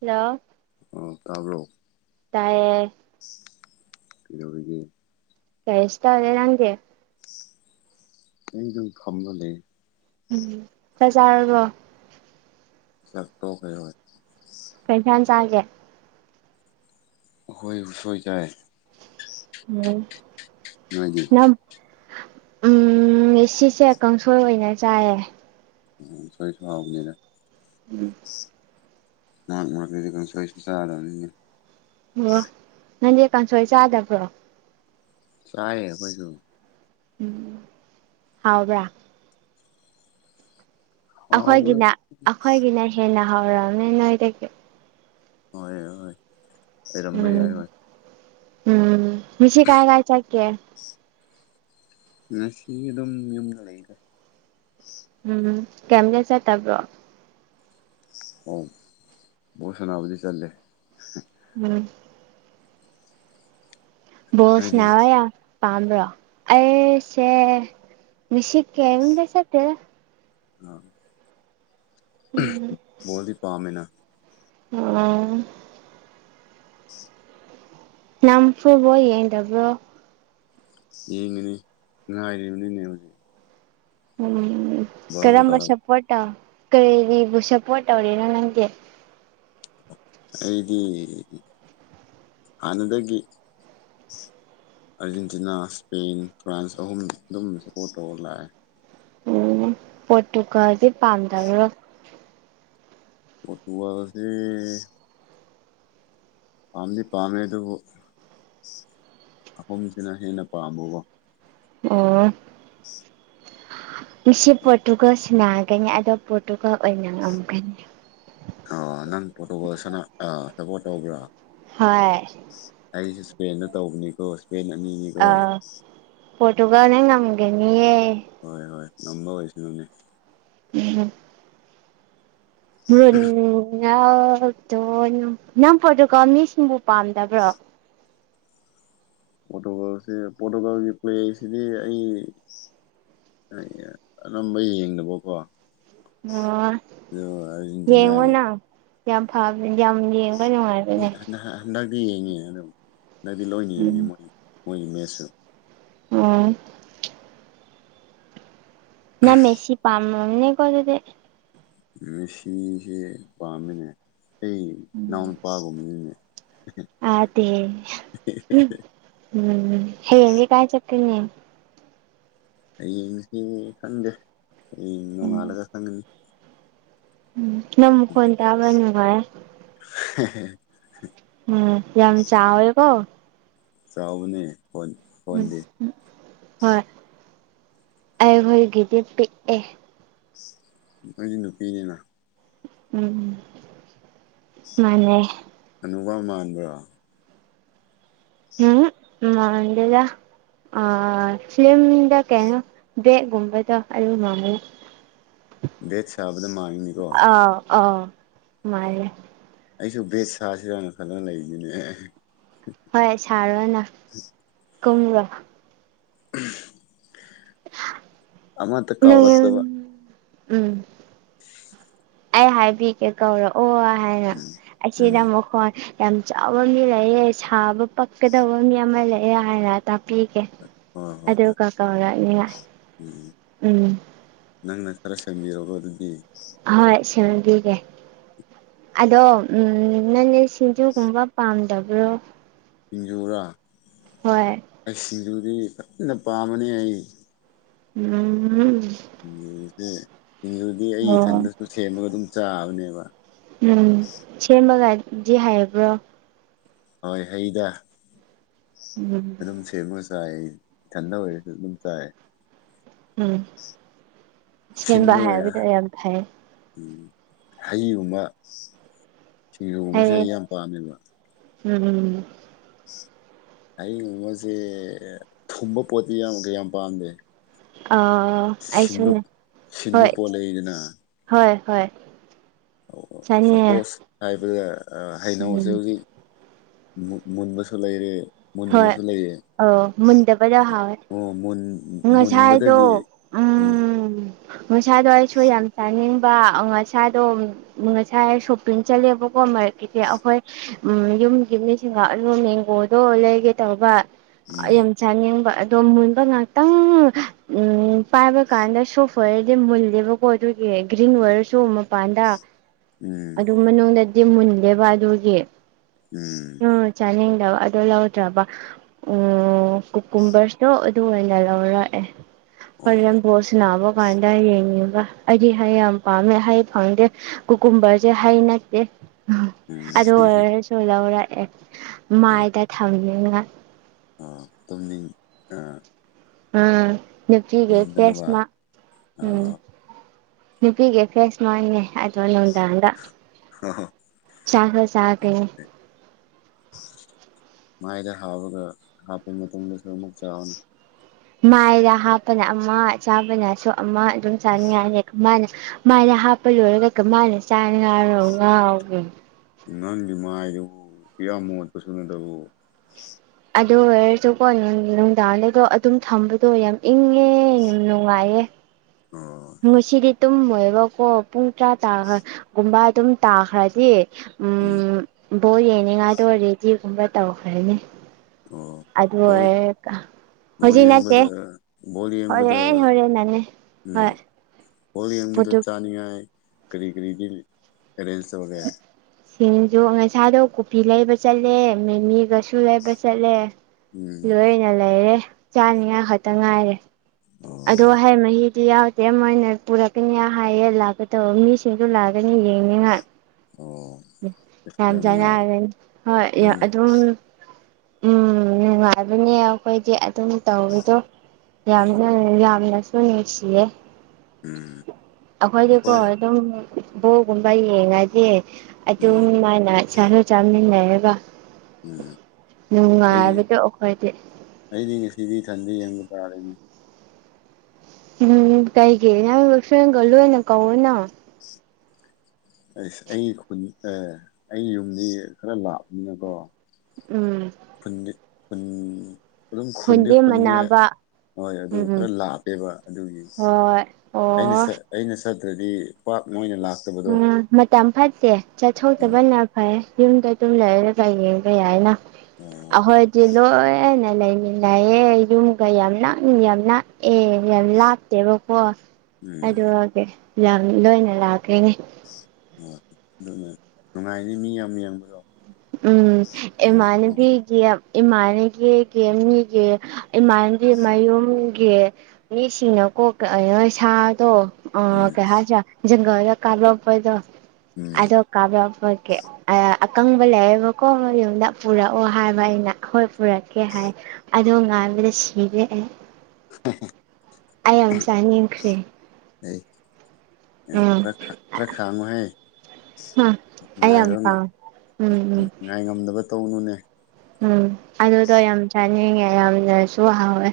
hello ꯇꯥꯕ꯭ꯔꯣ ꯇꯥꯏꯌꯦ ꯀꯩꯗꯧꯔꯤꯒꯦ ꯀꯩꯁꯨ ꯇꯧꯗꯦ ꯅꯪꯗꯤ ꯑꯩ ꯑꯗꯨꯝ ꯐꯝꯃꯒ ꯂꯩ ꯎꯝ ꯆꯥꯛ ꯆꯥꯔꯕꯣ ꯆꯥꯛ ꯇꯣꯛꯈ꯭ꯔꯦ ꯀꯩꯁꯥꯡ ꯆꯥꯒꯦ ꯑꯈꯣꯏ ꯎꯁꯣꯏ ꯆꯥꯏ ꯎꯝ ꯅꯣꯏꯗꯤ ꯌꯥꯝ ꯎꯝ ꯁꯤꯁꯦ ꯀꯥꯡꯁꯣꯏ ꯑꯣꯏꯅ ꯆꯥꯏꯌꯦ ꯎꯝ ꯁꯣꯏꯁꯨ ꯍꯥꯎꯕꯅꯤꯅ ꯎꯝ ꯃꯔꯛ ꯃꯔꯛꯇꯗꯤ ꯀꯥꯡꯁꯣꯢꯁꯨ ꯆꯥꯒꯗꯕꯅꯤꯅꯦ ꯑꯣ ꯅꯪꯗꯤ ꯀꯥꯡꯁꯣꯏ ꯆꯥꯗꯕ꯭ꯔꯣ ꯆꯥꯏꯌꯦ ꯑꯩꯈꯣꯏꯁꯨ ꯎꯝ ꯍꯥꯎꯕ꯭ꯔꯥ ꯍꯥꯎꯕ ꯍꯣꯏ ꯑꯩꯈꯣꯏꯒꯤꯅ ꯑꯩꯈꯣꯏꯒꯤꯅ ꯍꯦꯟꯅ ꯍꯧꯔꯝꯅꯤ ꯅꯣꯏꯗꯒꯤ ꯍꯣꯏ ꯍꯣꯏ ꯑꯣꯏꯔꯝꯕ ꯎꯝ ꯌꯥꯏ ꯎꯝ ꯉꯁꯤ ꯀꯥꯏ ꯀꯥꯢ ꯆꯠꯀꯦ ꯉꯁꯤ ꯑꯗꯨꯝ ꯌꯨꯝꯗ ꯂꯩꯗ ꯎꯝ ꯀꯩꯝꯇ ꯆꯠꯇꯕ꯭ꯔꯣ ꯑꯥ ꯕꯣꯜ ꯁꯥꯅꯕꯗꯤ ꯆꯠꯂꯦ ꯎꯝ ꯕꯣꯜ ꯅꯣꯏꯗꯤ ꯁꯥꯅꯕ ꯌꯥꯝ ꯄꯥꯝꯕ꯭ꯔꯣ ꯑꯩꯁꯦ ꯉꯁꯤ ꯀꯩꯝꯇ ꯆꯠꯇꯦꯗ ꯑ ꯎꯝ ꯕꯣꯜꯗꯤ ꯄꯥꯝꯃꯦꯅ ꯎꯝ [inaudible] ꯅꯪ ꯐꯨꯠꯕꯣꯜ ꯌꯦꯡꯗꯕ꯭ꯔꯣ ꯌꯦꯡꯉꯅꯤ ꯉꯥꯏꯔꯤꯕꯅꯤꯅꯦ ꯍꯧꯖꯤꯛ ꯎꯝ ꯕꯥꯔꯣ ꯀꯔꯝꯕ ꯇꯥꯔꯛ ꯁꯞꯄꯣꯔꯠ ꯇꯧ ꯀꯔꯤꯕꯨ ꯁꯞꯄꯣꯔꯠ ꯇꯧꯔꯤꯅꯣ ꯅꯪꯗꯤ ꯑꯩꯗꯤ ꯍꯥꯟꯅꯗꯒꯤ ꯑꯥꯔꯖꯦꯟꯇꯤꯅꯥ ꯏꯁꯄꯦꯟ ꯐ꯭ꯔꯥꯟꯁ ꯑꯍꯨꯝ ꯑꯗꯨꯝ ꯁꯞꯄꯣꯔꯠ ꯇꯧꯔ ꯂꯥꯛꯑꯦ ꯎꯝ ꯄꯣꯔꯇꯨꯒꯜꯗꯤ ꯄꯥꯝꯗꯕꯔ꯭ ꯄꯣꯔꯇꯨꯒꯜ ꯁꯤ ꯄꯥꯝꯗꯤ ꯄꯥꯝꯃꯦ ꯑꯗꯨꯕꯨ ꯑꯍꯨꯝꯁꯤꯅ ꯍꯦꯟꯅ ꯄꯥꯝꯕꯀꯣ ꯑꯣ [inaudible] ꯉꯥꯁꯤ ꯄꯣꯔꯇꯨꯒꯜ ꯁꯤꯅꯥꯒꯅꯤ ꯑꯗꯣ ꯄꯣꯔꯇꯨꯒꯜ ꯑꯣꯏꯅ ꯉꯝꯒꯅꯤ ꯑꯣ ꯅꯪ ꯄꯣꯔꯇꯨꯒꯂ ꯁꯅ ꯁꯄꯣꯔꯠ ꯇꯧꯕ꯭ꯔꯥ ꯍꯣꯏ ꯑꯩꯁꯨꯦ ꯏꯁꯄꯦꯟꯗ ꯇꯧꯕꯅꯤꯀꯣ ꯏꯁꯄꯦꯟ ꯑꯅꯤꯅꯤꯀꯣ ꯄꯣꯔꯇꯨꯒꯜ ꯅꯥ ꯉꯝꯒꯅꯤꯌꯦ ꯍꯣꯏ ꯍꯣꯏ ꯉꯝꯕ ꯑꯣꯏꯁꯅꯨꯅꯦ ꯎꯝ ꯃꯨꯛꯇꯣ ꯅꯝꯐꯗꯨꯀꯣ [unintelligible] ꯅꯪ ꯄꯣꯔꯇꯨꯒꯜ ꯃꯤꯁꯤꯡꯕꯨ ꯄꯥꯝꯗꯕ꯭ꯔꯣ ꯄꯣꯔꯇꯣꯒꯜꯁꯦ ꯄꯣꯔꯇꯣꯒꯜꯒꯤ ꯄꯂ꯭ꯑꯦ ꯁꯤꯗꯤ ꯑꯩ ꯑꯅꯝꯕ ꯌꯦꯡꯗꯕꯀꯣ ꯑꯣ ꯑ ꯌꯦꯡꯉꯣ ꯑꯔꯖꯦꯟꯇꯤꯅꯥꯒ ꯅꯪ ꯌꯥꯝ ꯐꯕꯅꯦ ꯌꯥꯝ ꯌꯦꯡꯕ ꯅꯨꯡꯉꯥꯏꯕꯅꯦ ꯍꯟꯗꯛ ꯍꯟꯗꯛꯇꯤ ꯌꯦꯡꯉꯤ ꯑꯗꯨꯝ ꯍꯟꯗꯛꯇꯤ ꯂꯣꯏꯅ ꯌꯦꯡꯉꯤ ꯎꯝ ꯃꯣꯏ ꯃꯣꯏꯒꯤ ꯃꯦꯁꯁꯨ ꯎꯝ ꯅꯪ ꯃꯦꯁꯤ ꯄꯥꯝ ꯃꯝ ꯅꯤꯀꯣ ꯑꯗꯨꯗꯤ ꯃꯦꯁꯤꯁꯦ ꯄꯥꯝꯃꯤꯅꯦ ꯑꯩ ꯏꯅꯥꯎ ꯅꯨꯄꯥꯒꯨꯝꯕꯅꯤꯅꯦ ꯑꯗ ꯎꯝ ꯍꯡꯦ ꯀꯥꯏ ꯆꯠꯀꯅꯤ ꯍꯌꯦꯡꯁꯤ ꯈꯪꯗꯦ ꯍꯌꯦꯡ ꯅꯣꯡꯉꯥꯜꯂꯒ ꯈꯪꯒꯅꯤ ꯎꯝ ꯅꯪ ꯃꯈꯣꯟ ꯇꯥꯕ ꯅꯨꯪꯉꯥꯏ ꯍꯦ ꯍꯦ [inaudible] ꯎꯝ ꯌꯥꯝ ꯆꯥꯎꯏꯀꯣ ꯆꯥꯎꯕꯅꯦ ꯐꯣꯟ ꯎꯝ ꯐꯣꯟꯗꯤ ꯍꯣꯏ ꯑꯩꯈꯣꯏꯒꯤꯗꯤ ꯄꯤꯛꯑꯦ ꯅꯣꯏꯗꯤ ꯅꯨꯄꯤꯅꯦꯅ ꯎꯝ ꯃꯥꯅꯦ ꯍꯥꯅꯨꯕ ꯃꯥꯟꯕ꯭ꯔꯥ ꯎꯝ ꯃꯥꯟꯗꯦꯗꯥ ꯑ ꯐꯤꯂꯝꯗ ꯀꯩꯅꯣ ꯕꯦꯠꯒꯨꯝꯕꯗꯣ ꯑꯗꯨ ꯃꯥꯟꯕꯅꯦ ꯕꯦꯠ ꯁꯕꯗ ꯃꯥꯥꯟꯕꯅꯤ ꯑ ꯑ ꯃꯥꯜꯂꯦ ꯑꯩꯁꯨ ꯕꯦꯠ ꯁꯥꯁꯤꯔꯅ ꯈꯟꯂꯒꯥ ꯂꯩꯔꯤꯅꯦ ꯍꯣꯏ ꯁꯥꯔꯣꯅ ꯀꯨꯝꯒꯔꯣ ꯑꯃꯠꯇ ꯅꯪ ꯀꯥꯎꯔꯛꯇꯕ ꯎꯝ [inaudible] ꯑꯩ ꯍꯥꯏꯕꯤꯒꯦ ꯀꯧꯔꯛꯑꯣ ꯍꯥꯏꯅ ꯎꯝ ꯑꯁꯤꯗ ꯎꯝ ꯑꯃꯨꯛ ꯍꯣꯟ ꯌꯥꯝ ꯆꯥꯎꯕ ꯃꯤ ꯂꯩꯑꯦ ꯁꯥꯕ ꯄꯛꯀꯗꯕ ꯃꯤ ꯑꯃ ꯂꯩꯑꯦ ꯍꯥꯏꯅ ꯇꯥꯛꯄꯤꯒꯦ ꯍꯣꯏ ꯍꯣꯏ ꯑꯗꯣ ꯍꯣꯏ ꯀꯥꯀꯥ ꯑꯣꯏꯒꯉ ꯎꯝ ꯎꯝ ꯅꯪꯅ ꯈꯔ ꯁꯦꯝꯕꯤꯔꯒ ꯑꯗꯨꯗꯤ ꯍꯣꯏ ꯁꯤꯅꯕꯤꯒꯦ ꯑꯗꯣ ꯅꯪ ꯁꯤꯡꯖꯨꯒꯨꯝꯕ ꯄꯥꯝꯗꯕ꯭ꯔꯣ ꯁꯤꯡꯖꯨꯔꯥ ꯍꯣꯏ ꯑꯩꯁ ꯁꯤꯡꯖꯨꯗꯤ ꯐꯖꯅ ꯄꯥꯝꯕꯅꯤ ꯑꯩ ꯎꯝ ꯁꯤꯡꯖꯨꯁꯦ ꯁꯤꯡꯖꯨꯗꯤ ꯑꯩ ꯑꯣ ꯏꯊꯟꯗꯁꯨ ꯁꯦꯝꯃꯒ ꯑꯗꯨꯝ ꯆꯥꯕꯅꯦꯕ ꯎꯝ ꯁꯦꯝꯃꯒꯗꯤ ꯍꯥꯏꯕ꯭ꯔꯣ ꯍꯣꯏ ꯍꯩꯗ ꯎꯝ ꯑꯗꯨꯝ ꯁꯦꯝꯃꯥꯒ ꯆꯥꯏ ꯏꯊꯟꯗꯥ ꯑꯣꯏꯔꯁꯨ ꯑꯗꯨꯝ ꯆꯥꯏ ꯎꯝ ꯁꯦꯝꯕ ꯍꯩꯕꯗꯣ ꯌꯥꯝ ꯐꯩ ꯎ ꯍꯩꯒꯨꯝꯕ ꯁꯤꯡꯖꯨꯒꯨꯝꯕꯁꯦ ꯑꯩ ꯍꯥꯏꯌꯦ ꯌꯥꯝ ꯄꯥꯝꯃꯦꯕ ꯎꯝ ꯎꯝ ꯍꯩꯒꯨꯝꯕꯁꯦ ꯊꯨꯝꯕ ꯄꯣꯠꯇꯤ ꯌꯥꯝ ꯀꯩ ꯌꯥꯝ ꯄꯥꯝꯗꯦ ꯑꯣ ꯁꯤꯟꯕ ꯑꯩꯁꯨꯅꯦ ꯁꯤꯟꯕ ꯍꯣꯏ ꯄꯣꯠ ꯂꯩꯗꯅ ꯍꯣꯏ ꯍꯣꯏ ꯑꯣ ꯑꯣ ꯆꯥꯅꯤꯡꯉꯦ ꯁꯄꯣꯁ ꯍꯥꯏꯕꯗ ꯑꯥ ꯍꯩꯅꯧꯁꯦ ꯎꯝ ꯍꯧꯖꯤꯛ ꯃꯨꯟꯕꯁꯨ ꯂꯩꯔꯦ ꯃꯨꯟꯗꯕꯁꯨ ꯂꯩꯔꯦ ꯑꯣ ꯃꯨꯟꯗꯕꯅ ꯍꯥꯎꯋꯦ ꯉꯁꯥꯏꯗꯣ ꯃꯨꯟꯕꯗꯒꯤ ꯎꯝ ꯉꯁꯥꯏꯗꯣ ꯑꯩꯁꯨ ꯌꯥꯝ ꯆꯥꯅꯤꯡ ꯕꯥ ꯉꯁꯥꯏꯗꯣ ꯉꯁꯥꯏ ꯁꯣꯄꯤꯡ ꯆꯠꯂꯦꯕꯀꯣ ꯃꯥꯔꯀꯦꯠꯇꯤ ꯑꯩꯈꯣꯏ ꯎꯝ ꯌꯨꯝꯒꯤ ꯃꯤꯁꯤꯡꯒ ꯑꯗꯨ ꯃꯦꯡꯒꯣꯗꯣ ꯂꯩꯒꯦ ꯇꯧꯕ ꯎꯝ ꯌꯥꯝ ꯆꯥꯅꯤꯡꯕ ꯑꯗꯣ ꯃꯨꯟꯕ ꯉꯥꯛꯇꯪ ꯎꯝ ꯄꯥꯏꯕ ꯀꯥꯟꯗꯁꯨ [unintelligible] ꯃꯨꯜꯂꯦꯕꯀꯣ ꯑꯗꯨꯒꯤ ꯒ꯭ꯔꯤꯟ ꯑꯣꯏꯔꯁꯨ ꯃꯄꯥꯟꯗ ꯎꯝ ꯑꯗꯨ ꯃꯅꯨꯡꯗ ꯗꯤ ꯃꯨꯟꯗꯦꯕ ꯑꯗꯨꯒꯤ ꯎꯝ ꯆꯥꯅꯤꯡꯗꯕ ꯑꯗꯣ ꯂꯧꯗ꯭ꯔꯥꯕ ꯎꯝ ꯀꯨ ꯀꯨꯝꯕꯔꯁꯇꯣ ꯑꯗꯨ ꯑꯣꯏꯅ ꯂꯧꯔꯛꯑꯦ ꯑꯣ ꯍꯣꯔꯦꯟ ꯕꯣꯜ ꯁꯥꯟꯅꯕ ꯗꯨꯀꯥꯟꯗ ꯌꯦꯡꯅꯤꯡꯕ ꯑꯩꯗꯤ ꯍꯩ ꯌꯥꯝ ꯄꯥꯝꯃꯦ ꯍꯩ ꯐꯪꯗꯦ ꯀꯨꯀꯨꯝꯕꯔꯁꯦ ꯍꯩ ꯅꯠꯇꯦ ꯎꯝ ꯑꯗꯨ ꯑꯣꯏꯔꯁꯨ ꯂꯧꯔꯛꯑꯦ ꯑꯣ ꯃꯥꯏꯗ ꯊꯝꯅꯤꯡꯉꯥꯏ ꯑꯣ ꯇꯨꯝꯅꯤꯡ ꯑꯥ ꯑꯥ ꯅꯨꯄꯤꯒꯤ ꯐꯦꯁ ꯇꯨꯝꯗꯅꯕ ꯃꯥꯛ ꯑ ꯎꯝ ꯅꯨꯄꯤꯒꯤ ꯐ꯭ꯔꯦꯁ ꯃꯥꯏꯅꯦ ꯍꯥꯏ [unintelligible] ꯅꯨꯡꯗꯥꯡꯗꯥ ꯆꯥꯛ ꯈꯔꯥ ꯆꯥꯐꯩꯌꯦ ꯃꯥꯏꯗ ꯍꯥꯎꯔꯒ ꯍꯥꯞꯄ ꯃꯇꯨꯡꯗꯁꯨ ꯑꯃꯨꯛ ꯆꯥꯎꯅꯦ ꯃꯥꯏꯗ ꯍꯥꯞꯄꯅ ꯑꯃ ꯆꯥꯕꯅꯁꯨ ꯑꯃ ꯑꯗꯨꯝ ꯆꯥꯅꯤꯡꯉꯥꯏꯅꯤ ꯃꯥꯏꯅ ꯃꯥꯏꯗ ꯍꯥꯞꯄ ꯂꯣꯏꯔꯒ ꯀꯃꯥꯏꯅ ꯆꯥꯅꯤꯉꯥꯔꯣ ꯉꯥꯎꯕ꯭ꯔꯣ ꯅꯪꯒꯤ ꯃꯥꯏꯗꯨꯕꯨ ꯃꯤꯌꯥꯝ ꯃꯣꯠꯄꯁꯨ ꯅꯠꯇꯕꯀꯣ ꯑꯗꯨ ꯑꯣꯏꯔꯁꯨꯀꯣ ꯅꯨꯡꯗꯥꯡꯗꯀꯣ ꯑꯗꯨꯝ ꯊꯝꯕꯗꯣ ꯌꯥꯝ ꯏꯪꯉꯦ ꯅꯨꯡꯉꯥꯏꯌꯦ ꯑꯣ ꯉꯁꯤꯗꯤ ꯇꯨꯝꯃꯣꯏꯕꯀꯣ ꯄꯨꯡ ꯇꯔꯥ ꯇꯥꯈꯒꯨꯝꯕ ꯑꯗꯨꯝ ꯇꯥꯈ꯭ꯔꯗꯤ ꯎꯝ ꯕꯣꯠ ꯌꯦꯡꯅꯤꯡꯉꯥꯏꯗꯣ ꯔꯦꯗꯤꯒꯨꯝꯕ ꯇꯧꯈ꯭ꯔꯅꯤ ꯑꯣ ꯑꯗꯨ ꯍꯣꯏ ꯑꯣꯏꯔꯒ ꯕꯣꯜ ꯍꯧꯖꯤꯛ ꯌꯦꯡꯕꯗ ꯅꯠꯇꯦ ꯕꯣꯜ ꯌꯦꯡꯕꯗ ꯍꯣꯔꯦꯟ ꯍꯣꯔꯦꯟꯅꯅꯦ ꯎꯝ ꯍꯣꯏ ꯕꯣꯜ ꯌꯦꯡꯕꯗ ꯄꯣꯔꯇꯨ ꯆꯥꯅꯤꯡꯉꯥꯏ ꯀꯔꯤ ꯀꯔꯤꯗꯤ ꯑꯦꯔꯦꯟꯖ ꯇꯧꯔꯒꯦ ꯁꯤꯡꯖꯨ ꯉꯁꯥꯗꯣ ꯀꯨꯞꯄꯤ ꯂꯩꯕ ꯆꯠꯂꯦ ꯃꯃꯤꯒ ꯨ ꯑꯗꯨ ꯂꯩꯕ ꯆꯠꯂꯦ ꯎꯝ ꯂꯣꯏꯅ ꯂꯩꯔꯦ ꯆꯥꯅꯤꯉꯥꯏ ꯈꯛꯇ ꯉꯥꯏꯔꯦ ꯑꯗꯣ ꯑꯣ ꯍꯩ ꯃꯥꯍꯤ ꯗꯤ ꯌꯥꯎꯗꯦ ꯃꯣꯏꯅ ꯄꯨꯔꯛꯀꯅꯤ ꯍꯥꯏꯌꯦ ꯂꯥꯛꯀꯗꯧꯕ ꯃꯤꯁꯤꯡꯗꯨꯅꯥ ꯂꯥꯛꯀꯅꯤ ꯌꯦꯡꯅꯤꯉꯥꯏ ꯑꯣ ꯑꯁ ꯌꯥꯝ ꯅꯨꯡꯉꯥꯏ ꯆꯥꯅꯒꯅꯤ ꯍꯣꯏ ꯌꯥꯝ ꯑꯗꯨꯝ ꯎꯝ ꯅꯨꯉꯥꯏꯕꯅꯦ ꯑꯩꯈꯣꯏꯖꯦ ꯑꯗꯨꯝ ꯇꯧꯋꯗꯣ ꯑꯣ ꯌꯥꯝꯅ ꯌꯥꯝꯅꯁꯨ ꯅꯨꯡꯁꯤꯌꯦ ꯎꯝ ꯑꯩꯈꯣꯏꯗꯤꯀꯣ ꯑꯩꯈꯣꯏ ꯑꯗꯨꯝ ꯕꯣꯜ ꯒꯨꯝꯕ ꯌꯦꯡꯉꯗꯤ ꯑꯗꯨꯝ ꯎꯝ ꯃꯥꯏꯅꯥꯥ ꯆꯥꯃꯤꯟꯅꯩꯌꯦꯕꯥ ꯎꯝ ꯑꯩꯗꯤ ꯑꯩꯈꯣꯏꯗꯤ ꯑꯩꯗꯤ ꯉꯁꯤꯗꯤ ꯏꯊꯟꯗꯥ ꯌꯦꯡꯕ ꯇꯥꯔꯦ ꯎꯝ ꯀꯩꯒꯤ ꯅꯪꯖꯨ ꯐꯔꯦꯟꯒꯥ ꯂꯣꯏꯅ ꯀꯧꯑꯣꯅ ꯑꯩ ꯈꯨꯟ ꯑꯦ ꯑꯩ ꯌꯨꯝꯗꯤ ꯈꯔ ꯂꯥꯛꯄꯅꯤꯅꯀꯣ ꯎꯝ ꯈꯨꯟꯗꯤ ꯈꯨꯟ ꯑꯗꯨꯨꯝ ꯈꯨꯟꯗꯤ ꯈꯨꯟꯅꯦ ꯍꯣꯏ ꯑꯗꯨ ꯈꯔ ꯎꯝ ꯂꯥꯞꯄꯦꯕ ꯑꯗꯨꯒꯤ ꯍꯣꯏ ꯑꯩꯅꯥ ꯑꯣ ꯑꯩꯅ ꯆꯠꯇ꯭ꯔꯗꯤ ꯄꯥꯛ ꯃꯣꯏꯅ ꯂꯥꯛ ꯎꯝ ꯃꯇꯝ ꯐꯠꯇꯦ ꯎꯝ ꯆꯠꯊꯣꯛꯇꯕꯅꯥ ꯐꯥꯌꯦ ꯌꯨꯝꯗ ꯑꯗꯨꯝ ꯂꯩꯔꯒ ꯌꯦꯡꯕ ꯌꯥꯏꯅ ꯎꯝ ꯑꯩꯈꯣꯏꯗꯤ ꯂꯣꯏꯅ ꯂꯩꯃꯤꯟꯅꯩꯌꯦ ꯌꯨꯝꯒ ꯌꯥꯝ ꯅꯛꯅꯥ ꯌꯥꯝ ꯅꯛꯑꯦ ꯌꯥꯝ ꯂꯥꯞ ꯇꯦꯕꯥꯀꯣ ꯎꯝ ꯑꯗꯨꯒꯤ ꯌꯥꯝ ꯂꯣꯏꯅ ꯂꯥꯛꯈꯔꯦ ꯍꯣꯏ ꯑꯗꯨꯅꯦ ꯅꯨꯡꯉꯥꯏꯅꯤ ꯃꯤ ꯌꯥꯝ ꯌꯥꯝꯕꯗꯣ ꯎꯝ ꯏꯃꯥꯟꯅꯕꯤꯒꯤ ꯏꯃꯥꯅꯒꯦ ꯃꯤꯒꯤ ꯏꯃꯥꯟꯕꯤ ꯃꯌꯨꯝꯒꯤ ꯃꯤꯁꯤꯡꯅꯀꯣ ꯁꯥꯗꯣ ꯑꯣ ꯎꯝ ꯀꯩ ꯍꯥꯏꯁꯤꯔꯥ ꯖꯪꯒꯜꯗ ꯀꯥꯞꯂꯛꯄꯗꯣ ꯎꯝ ꯑꯗꯣ ꯀꯥꯞꯔꯛꯄꯒꯤ ꯑꯀꯪꯕ ꯂꯩꯌꯦꯕꯀꯣ ꯃꯣꯏ ꯌꯨꯝꯗ ꯄꯨꯔꯛꯑꯣ ꯍꯥꯏꯕ ꯑꯩꯅ ꯍꯣꯏ ꯄꯨꯔꯛꯀꯦ ꯍꯥꯏ ꯑꯗꯣ ꯉꯥꯏꯕꯗ ꯁꯤꯔꯦ ꯑꯩ ꯌꯥꯝ ꯆꯥꯅꯤꯡꯈꯔꯦ ꯂꯩ ꯑꯦ ꯈꯔꯥ ꯈꯔꯥ ꯈꯥꯛꯑꯝꯃꯣꯍꯦ ꯑꯩ ꯉꯥꯏꯔꯣ ꯌꯥꯝ ꯄꯥꯝ ꯎꯝ ꯉꯥꯏ ꯉꯝꯗꯕꯥ ꯇꯧꯅꯨꯅꯦ ꯎꯝ ꯑꯗꯨꯗꯣ ꯌꯥꯝ ꯆꯥꯅꯤꯡꯉꯦ ꯌꯥꯝꯅꯁꯨ ꯍꯥꯎꯋꯦ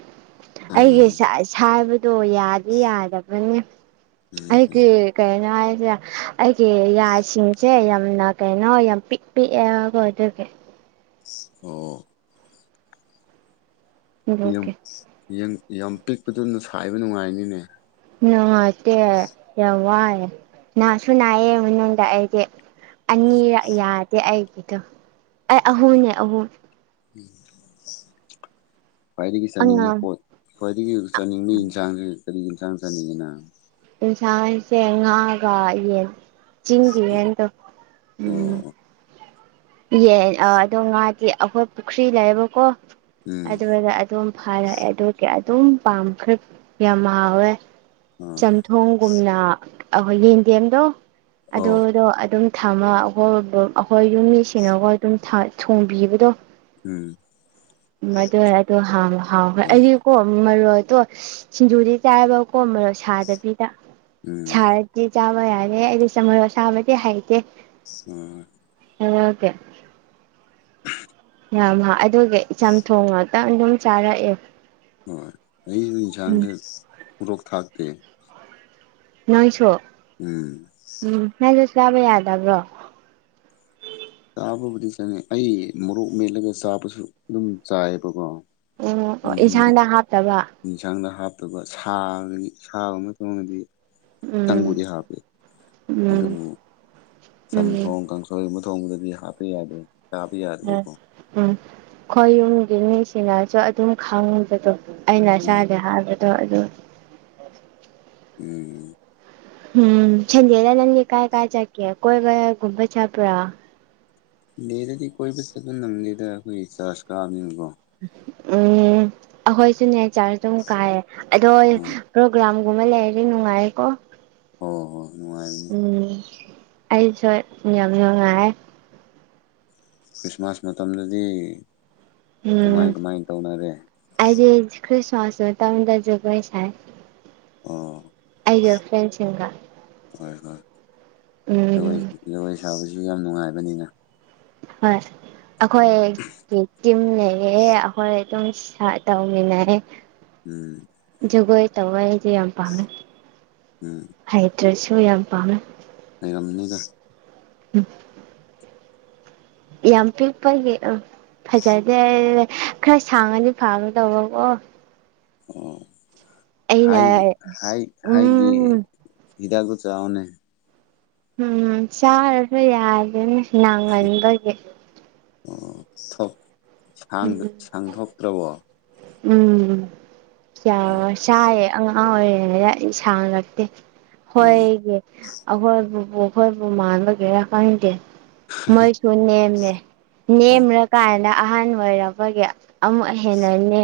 ꯑꯩꯒꯤ ꯎꯝ ꯁꯥꯏꯕꯗꯣ ꯌꯥꯗꯤ ꯌꯥꯗꯕꯅꯦ ꯎꯝ ꯎꯝ ꯑꯩꯒꯤ ꯀꯩꯅꯣ ꯍꯥꯏꯁꯤꯔꯥ ꯑꯩꯒꯤ ꯌꯥꯁꯤꯡꯁꯦ ꯌꯥꯝꯅ ꯀꯩꯅꯣ ꯌꯥꯝ ꯄꯤꯛ ꯄꯤꯛꯑꯦꯕꯥꯀꯣ ꯑꯗꯨꯒꯤ ꯑꯣ ꯑꯗꯨꯒꯤ ꯌꯥꯝ ꯄꯤꯛꯄꯗꯨꯅ ꯁꯥꯏꯕ ꯅꯨꯡꯉꯥꯏꯅꯤꯗꯥ ꯅꯨꯉꯥꯏꯇꯦ ꯌꯥꯝꯋꯥꯏ ꯅꯥꯁꯨ ꯅꯥꯏꯌꯦ ꯃꯅꯨꯡꯗ ꯑꯩꯗꯤ ꯑꯅꯤ ꯑꯣ ꯌꯥꯗꯦ ꯑꯩꯒꯤꯗꯣ ꯑꯩ ꯑꯍꯨꯝꯅꯦ ꯑꯍꯨꯝ ꯈ꯭ꯋ꯭ꯥꯏꯗꯒꯤ ꯆꯥꯅꯤꯡꯕꯥ ꯑꯉꯥꯡ ꯄꯣꯠ ꯈ꯭ꯋꯥꯏꯗꯒꯤ ꯆꯥꯅꯤꯡꯕ ꯌꯦꯟꯁꯥꯡꯁꯦ ꯀꯔꯤ ꯌꯦꯟꯁꯥꯡ ꯆꯥꯅꯤꯡꯉꯤꯅ ꯏꯟꯁꯥꯡꯁꯦ ꯉꯥꯒ ꯌꯦꯟ ꯑꯣ ꯆꯤꯡꯒꯤꯌꯦꯟꯗꯣ ꯎꯝ ꯑꯣ ꯌꯦꯟ ꯑꯥ ꯑꯗꯣ ꯉꯥꯗꯤ ꯑꯩꯈꯣꯏ ꯄꯨꯈ꯭ꯔꯤ ꯂꯩꯌꯦꯕꯀꯣ ꯎꯝ ꯑꯗꯨ ꯑꯗꯨꯝ ꯐꯥꯔꯛꯑꯦ ꯑꯗꯨꯒꯤ ꯑꯗꯨꯝ ꯄꯥꯝꯈ꯭ꯔꯦ ꯌꯥꯝ ꯍꯥꯎꯋꯦ ꯑ ꯍꯣꯏ ꯆꯝꯊꯣꯡꯒꯨꯝꯅ ꯑꯩꯈꯣꯏ ꯌꯦꯟꯗꯦ ꯑꯧ ꯑꯗꯨꯗꯣ ꯑꯗꯨꯝ ꯊꯝꯃ ꯑꯩꯈꯣꯏ ꯑꯩꯈꯣꯏ ꯌꯨꯝꯒꯤ ꯃꯤꯁꯤꯡꯅꯥ ꯑꯗꯨꯝ ꯊꯣꯡꯕꯤꯕꯗꯣ ꯎꯝ ꯍꯥꯎ ꯍꯥꯎꯋꯦ ꯑ ꯑꯩ ꯀꯣ ꯃꯔꯣꯗꯣ ꯁꯤꯡꯖꯨꯗꯤ ꯆꯥꯏꯕꯀꯣ ꯃꯔꯣ ꯁꯥꯗꯕꯤꯗ ꯎꯝ ꯁꯥꯔ ꯗꯤ ꯆꯥꯕ ꯌꯥꯌꯦ, ꯑꯩꯗꯤ ꯁꯥ ꯃꯔꯣꯛ ꯑꯁꯕꯗꯤ ꯍꯩꯇꯦ ꯑ ꯑ ꯉ ꯀꯦ ꯌꯥꯝ ꯑꯗꯨꯒꯤꯆꯝꯊꯣꯡ ꯉꯥꯛꯇꯪ ꯑꯗꯨꯝ ꯆꯥꯔꯛꯑꯦ ꯍꯣꯏ ꯑꯩ ꯎꯝ ꯏꯟꯁꯥꯡꯗ ꯄꯣꯔꯣꯛ ꯊꯥꯛꯇꯦ ꯅꯣꯏꯁꯨ ꯎꯝ ꯎꯝ ꯅꯪꯁꯨ ꯆꯥꯕ ꯌꯥꯗꯕ꯭ꯔꯣ ꯆꯥꯕꯕꯨꯗꯤ ꯆꯪꯉꯦ ꯑꯩ ꯃꯣꯔꯣꯛ ꯃꯦꯠꯂꯒ ꯆꯥꯕꯁꯨ ꯑꯗꯨꯝ ꯆꯥꯏꯌꯦꯕꯀꯣ ꯎꯝ ꯑꯣ ꯎꯝꯍ ꯏꯟꯁꯥꯡꯗ ꯍꯥꯞꯇꯕ ꯌꯦꯟꯁꯥꯡꯗ ꯍꯥꯞꯇꯕ ꯁꯥ ꯁꯒꯨꯝꯕ ꯇꯨꯡꯗꯗꯤ ꯎꯝ ꯇꯪꯕꯨꯗꯤ ꯍꯥꯞꯄꯦ ꯎꯝ ꯑꯗꯨꯕꯨ ꯎꯝ ꯎꯝ ꯆꯝꯊꯣꯡ ꯀꯥꯡꯁꯣꯏꯒꯨꯝꯕ ꯊꯣꯡꯕꯗꯗꯤ ꯍꯥꯞꯄ ꯌꯥꯗꯦ ꯆꯥꯕ ꯌꯥꯗꯕꯀꯣ ꯎꯝ ꯑꯩꯈꯣꯏ ꯌꯨꯝꯒꯤ ꯃꯤꯁꯤꯅꯁꯨ ꯑꯗꯨꯝ ꯈꯪꯕꯗꯣ ꯑꯩꯅ ꯎꯝ ꯏꯁꯥꯥꯗꯦ ꯍꯥꯏꯕꯗꯣ ꯑꯗꯨ ꯎꯝ ꯎꯝ ꯆꯟꯗꯦꯗ ꯅꯪꯒꯤ ꯀꯥꯏ ꯀꯥꯏ ꯆꯀꯦ ꯀꯣꯏꯕꯒꯨꯝꯕ ꯆꯄ꯭ꯔꯥ ꯗꯦꯗꯗꯤ ꯀꯣꯏꯕ ꯆꯠꯄ ꯅꯪꯗꯦꯗ ꯑꯩꯈꯣꯏꯒꯤ ꯆꯥꯔꯖ ꯀꯥꯕꯅꯤꯅꯀꯣ ꯎꯝ ꯑꯩꯈꯣꯏꯁꯨꯅꯦ ꯆꯥꯔ ꯑꯗꯨꯝ ꯀꯥꯏꯌꯦꯦ ꯑꯗꯣꯏ ꯎꯝ ꯄꯣꯒ꯭ꯔꯝꯒꯨꯝꯕ ꯂꯩꯔꯗꯤ ꯅꯨꯡꯉꯥꯏꯑꯀꯣ ꯑꯣ ꯍꯣ ꯅꯨꯡꯉꯥꯏ ꯎꯝ ꯑꯩꯁꯨ ꯌꯥꯝ ꯅꯨꯡꯉꯥꯏ ꯈ꯭ꯔꯤꯁꯃꯥꯁ ꯃꯇꯝꯗꯗꯤ ꯀꯃꯥꯏ ꯎꯝ ꯀꯃꯥꯏ ꯇꯧꯅꯔꯦ ꯈ꯭ꯔꯤꯁꯃꯁ ꯃꯇꯝꯗ ꯖꯒꯣꯏ ꯁꯥꯏ ꯑꯥ ꯑꯩꯒ ꯐ꯭ꯔꯦꯟꯁꯤꯡꯒ ꯍꯣꯏ ꯍꯣꯏ ꯒꯣꯏ ꯎꯝ ꯖꯒꯣꯏ ꯁꯥꯕꯁꯨ ꯌꯥꯝ ꯅꯨꯡꯉꯥꯏꯕꯅꯤꯅ ꯍꯣꯏ ꯑꯩꯈꯣꯏ ꯕꯤꯇꯤꯝ ꯂꯩꯌꯦ ꯑꯩꯈꯣꯏ ꯑꯗꯨꯝ ꯁꯥ ꯇꯧꯃꯤꯅꯩ ꯎꯝ ꯖꯒꯣꯏ ꯇꯧꯕ ꯑꯩꯗꯤ ꯌꯥꯝ ꯄꯥꯝꯃꯦ ꯎꯝ ꯍꯩꯇ꯭ꯔꯁꯨ ꯌꯥꯝ ꯄꯥꯝꯃꯦ ꯂꯩꯔꯝꯅꯤꯗ ꯎꯝ ꯌꯥꯝ ꯄꯤꯛꯄꯒꯤ ꯎꯍ ꯐꯖꯗꯦ ꯈꯔ ꯁꯥꯡꯉꯗꯤ ꯐꯒꯗꯧꯕꯀꯣ ꯎꯝ ꯑꯩꯅ ꯍꯥꯏ ꯍꯥꯏ ꯍꯥꯏꯒꯦ ꯎꯝ ꯍꯤꯗꯥꯛꯇꯣ ꯆꯥꯑꯣꯅꯦ ꯎꯝ ꯆꯥꯔꯁꯨ ꯌꯥꯒꯦꯅꯦ ꯅꯥꯥꯡꯒꯟꯕꯒꯤ ꯑꯣ ꯊꯣꯛ ꯁꯥꯡ ꯎꯝ ꯁꯥꯡꯊꯣꯛꯇ꯭ꯔꯕꯣ ꯎꯝ ꯌꯥ ꯆꯌꯦ ꯑꯉꯥꯡ ꯑꯣꯏꯔꯤꯉꯩꯗ ꯑꯩ ꯁꯥꯡꯔꯛꯇꯦ ꯑꯣ ꯍꯣꯏꯒꯤ ꯑꯈꯣꯏ ꯄꯨꯄꯨꯈꯣꯏꯕꯨ ꯃꯥꯟꯕꯒꯤꯔ ꯈꯪꯇꯦ ꯃꯣꯏꯁꯨ ꯅꯦꯝꯃꯦ ꯑꯣ ꯅꯦꯝꯔꯀꯥꯟꯗ ꯑꯍꯟ ꯑꯣꯏꯔꯕꯄꯒꯦ ꯑꯃꯨꯛ ꯍꯦꯟꯅ ꯅꯦ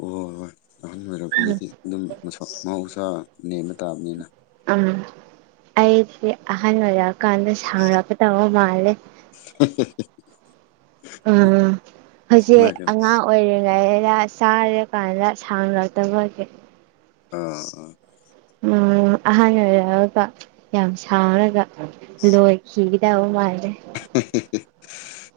ꯍꯣꯏ ꯍꯣꯏ ꯑꯍꯟ ꯑꯣꯏꯔꯛꯄꯒꯤꯗꯤ ꯑꯗꯨꯝ ꯃꯁꯥ ꯃꯍꯧꯁꯥ ꯅꯦꯝꯕ ꯇꯥꯕꯅꯤꯅ ꯎꯝ ꯑꯩꯁꯦ ꯑꯍꯜ ꯑꯣꯏꯔꯀꯥꯟꯗ ꯁꯥꯡꯔꯛꯄꯗꯧꯕ ꯃꯥꯜꯂꯦ [unintelligible] ꯎꯝ ꯑꯩꯁꯦ ꯑꯉꯥꯡ ꯑꯣꯏꯔꯤꯉꯩꯗ ꯆꯥꯔꯦ ꯀꯥꯟꯗ ꯁꯥꯡꯔꯛꯇꯕꯀꯤ ꯑꯥ ꯑꯥ ꯎꯝ ꯑꯍꯥꯟꯕ ꯑꯣꯏꯔꯛꯑꯒ ꯌꯥꯝ ꯁꯥꯎꯔꯒ ꯂꯣꯏꯈꯤ ꯌꯥꯕ ꯃꯥꯦ [unintelligible]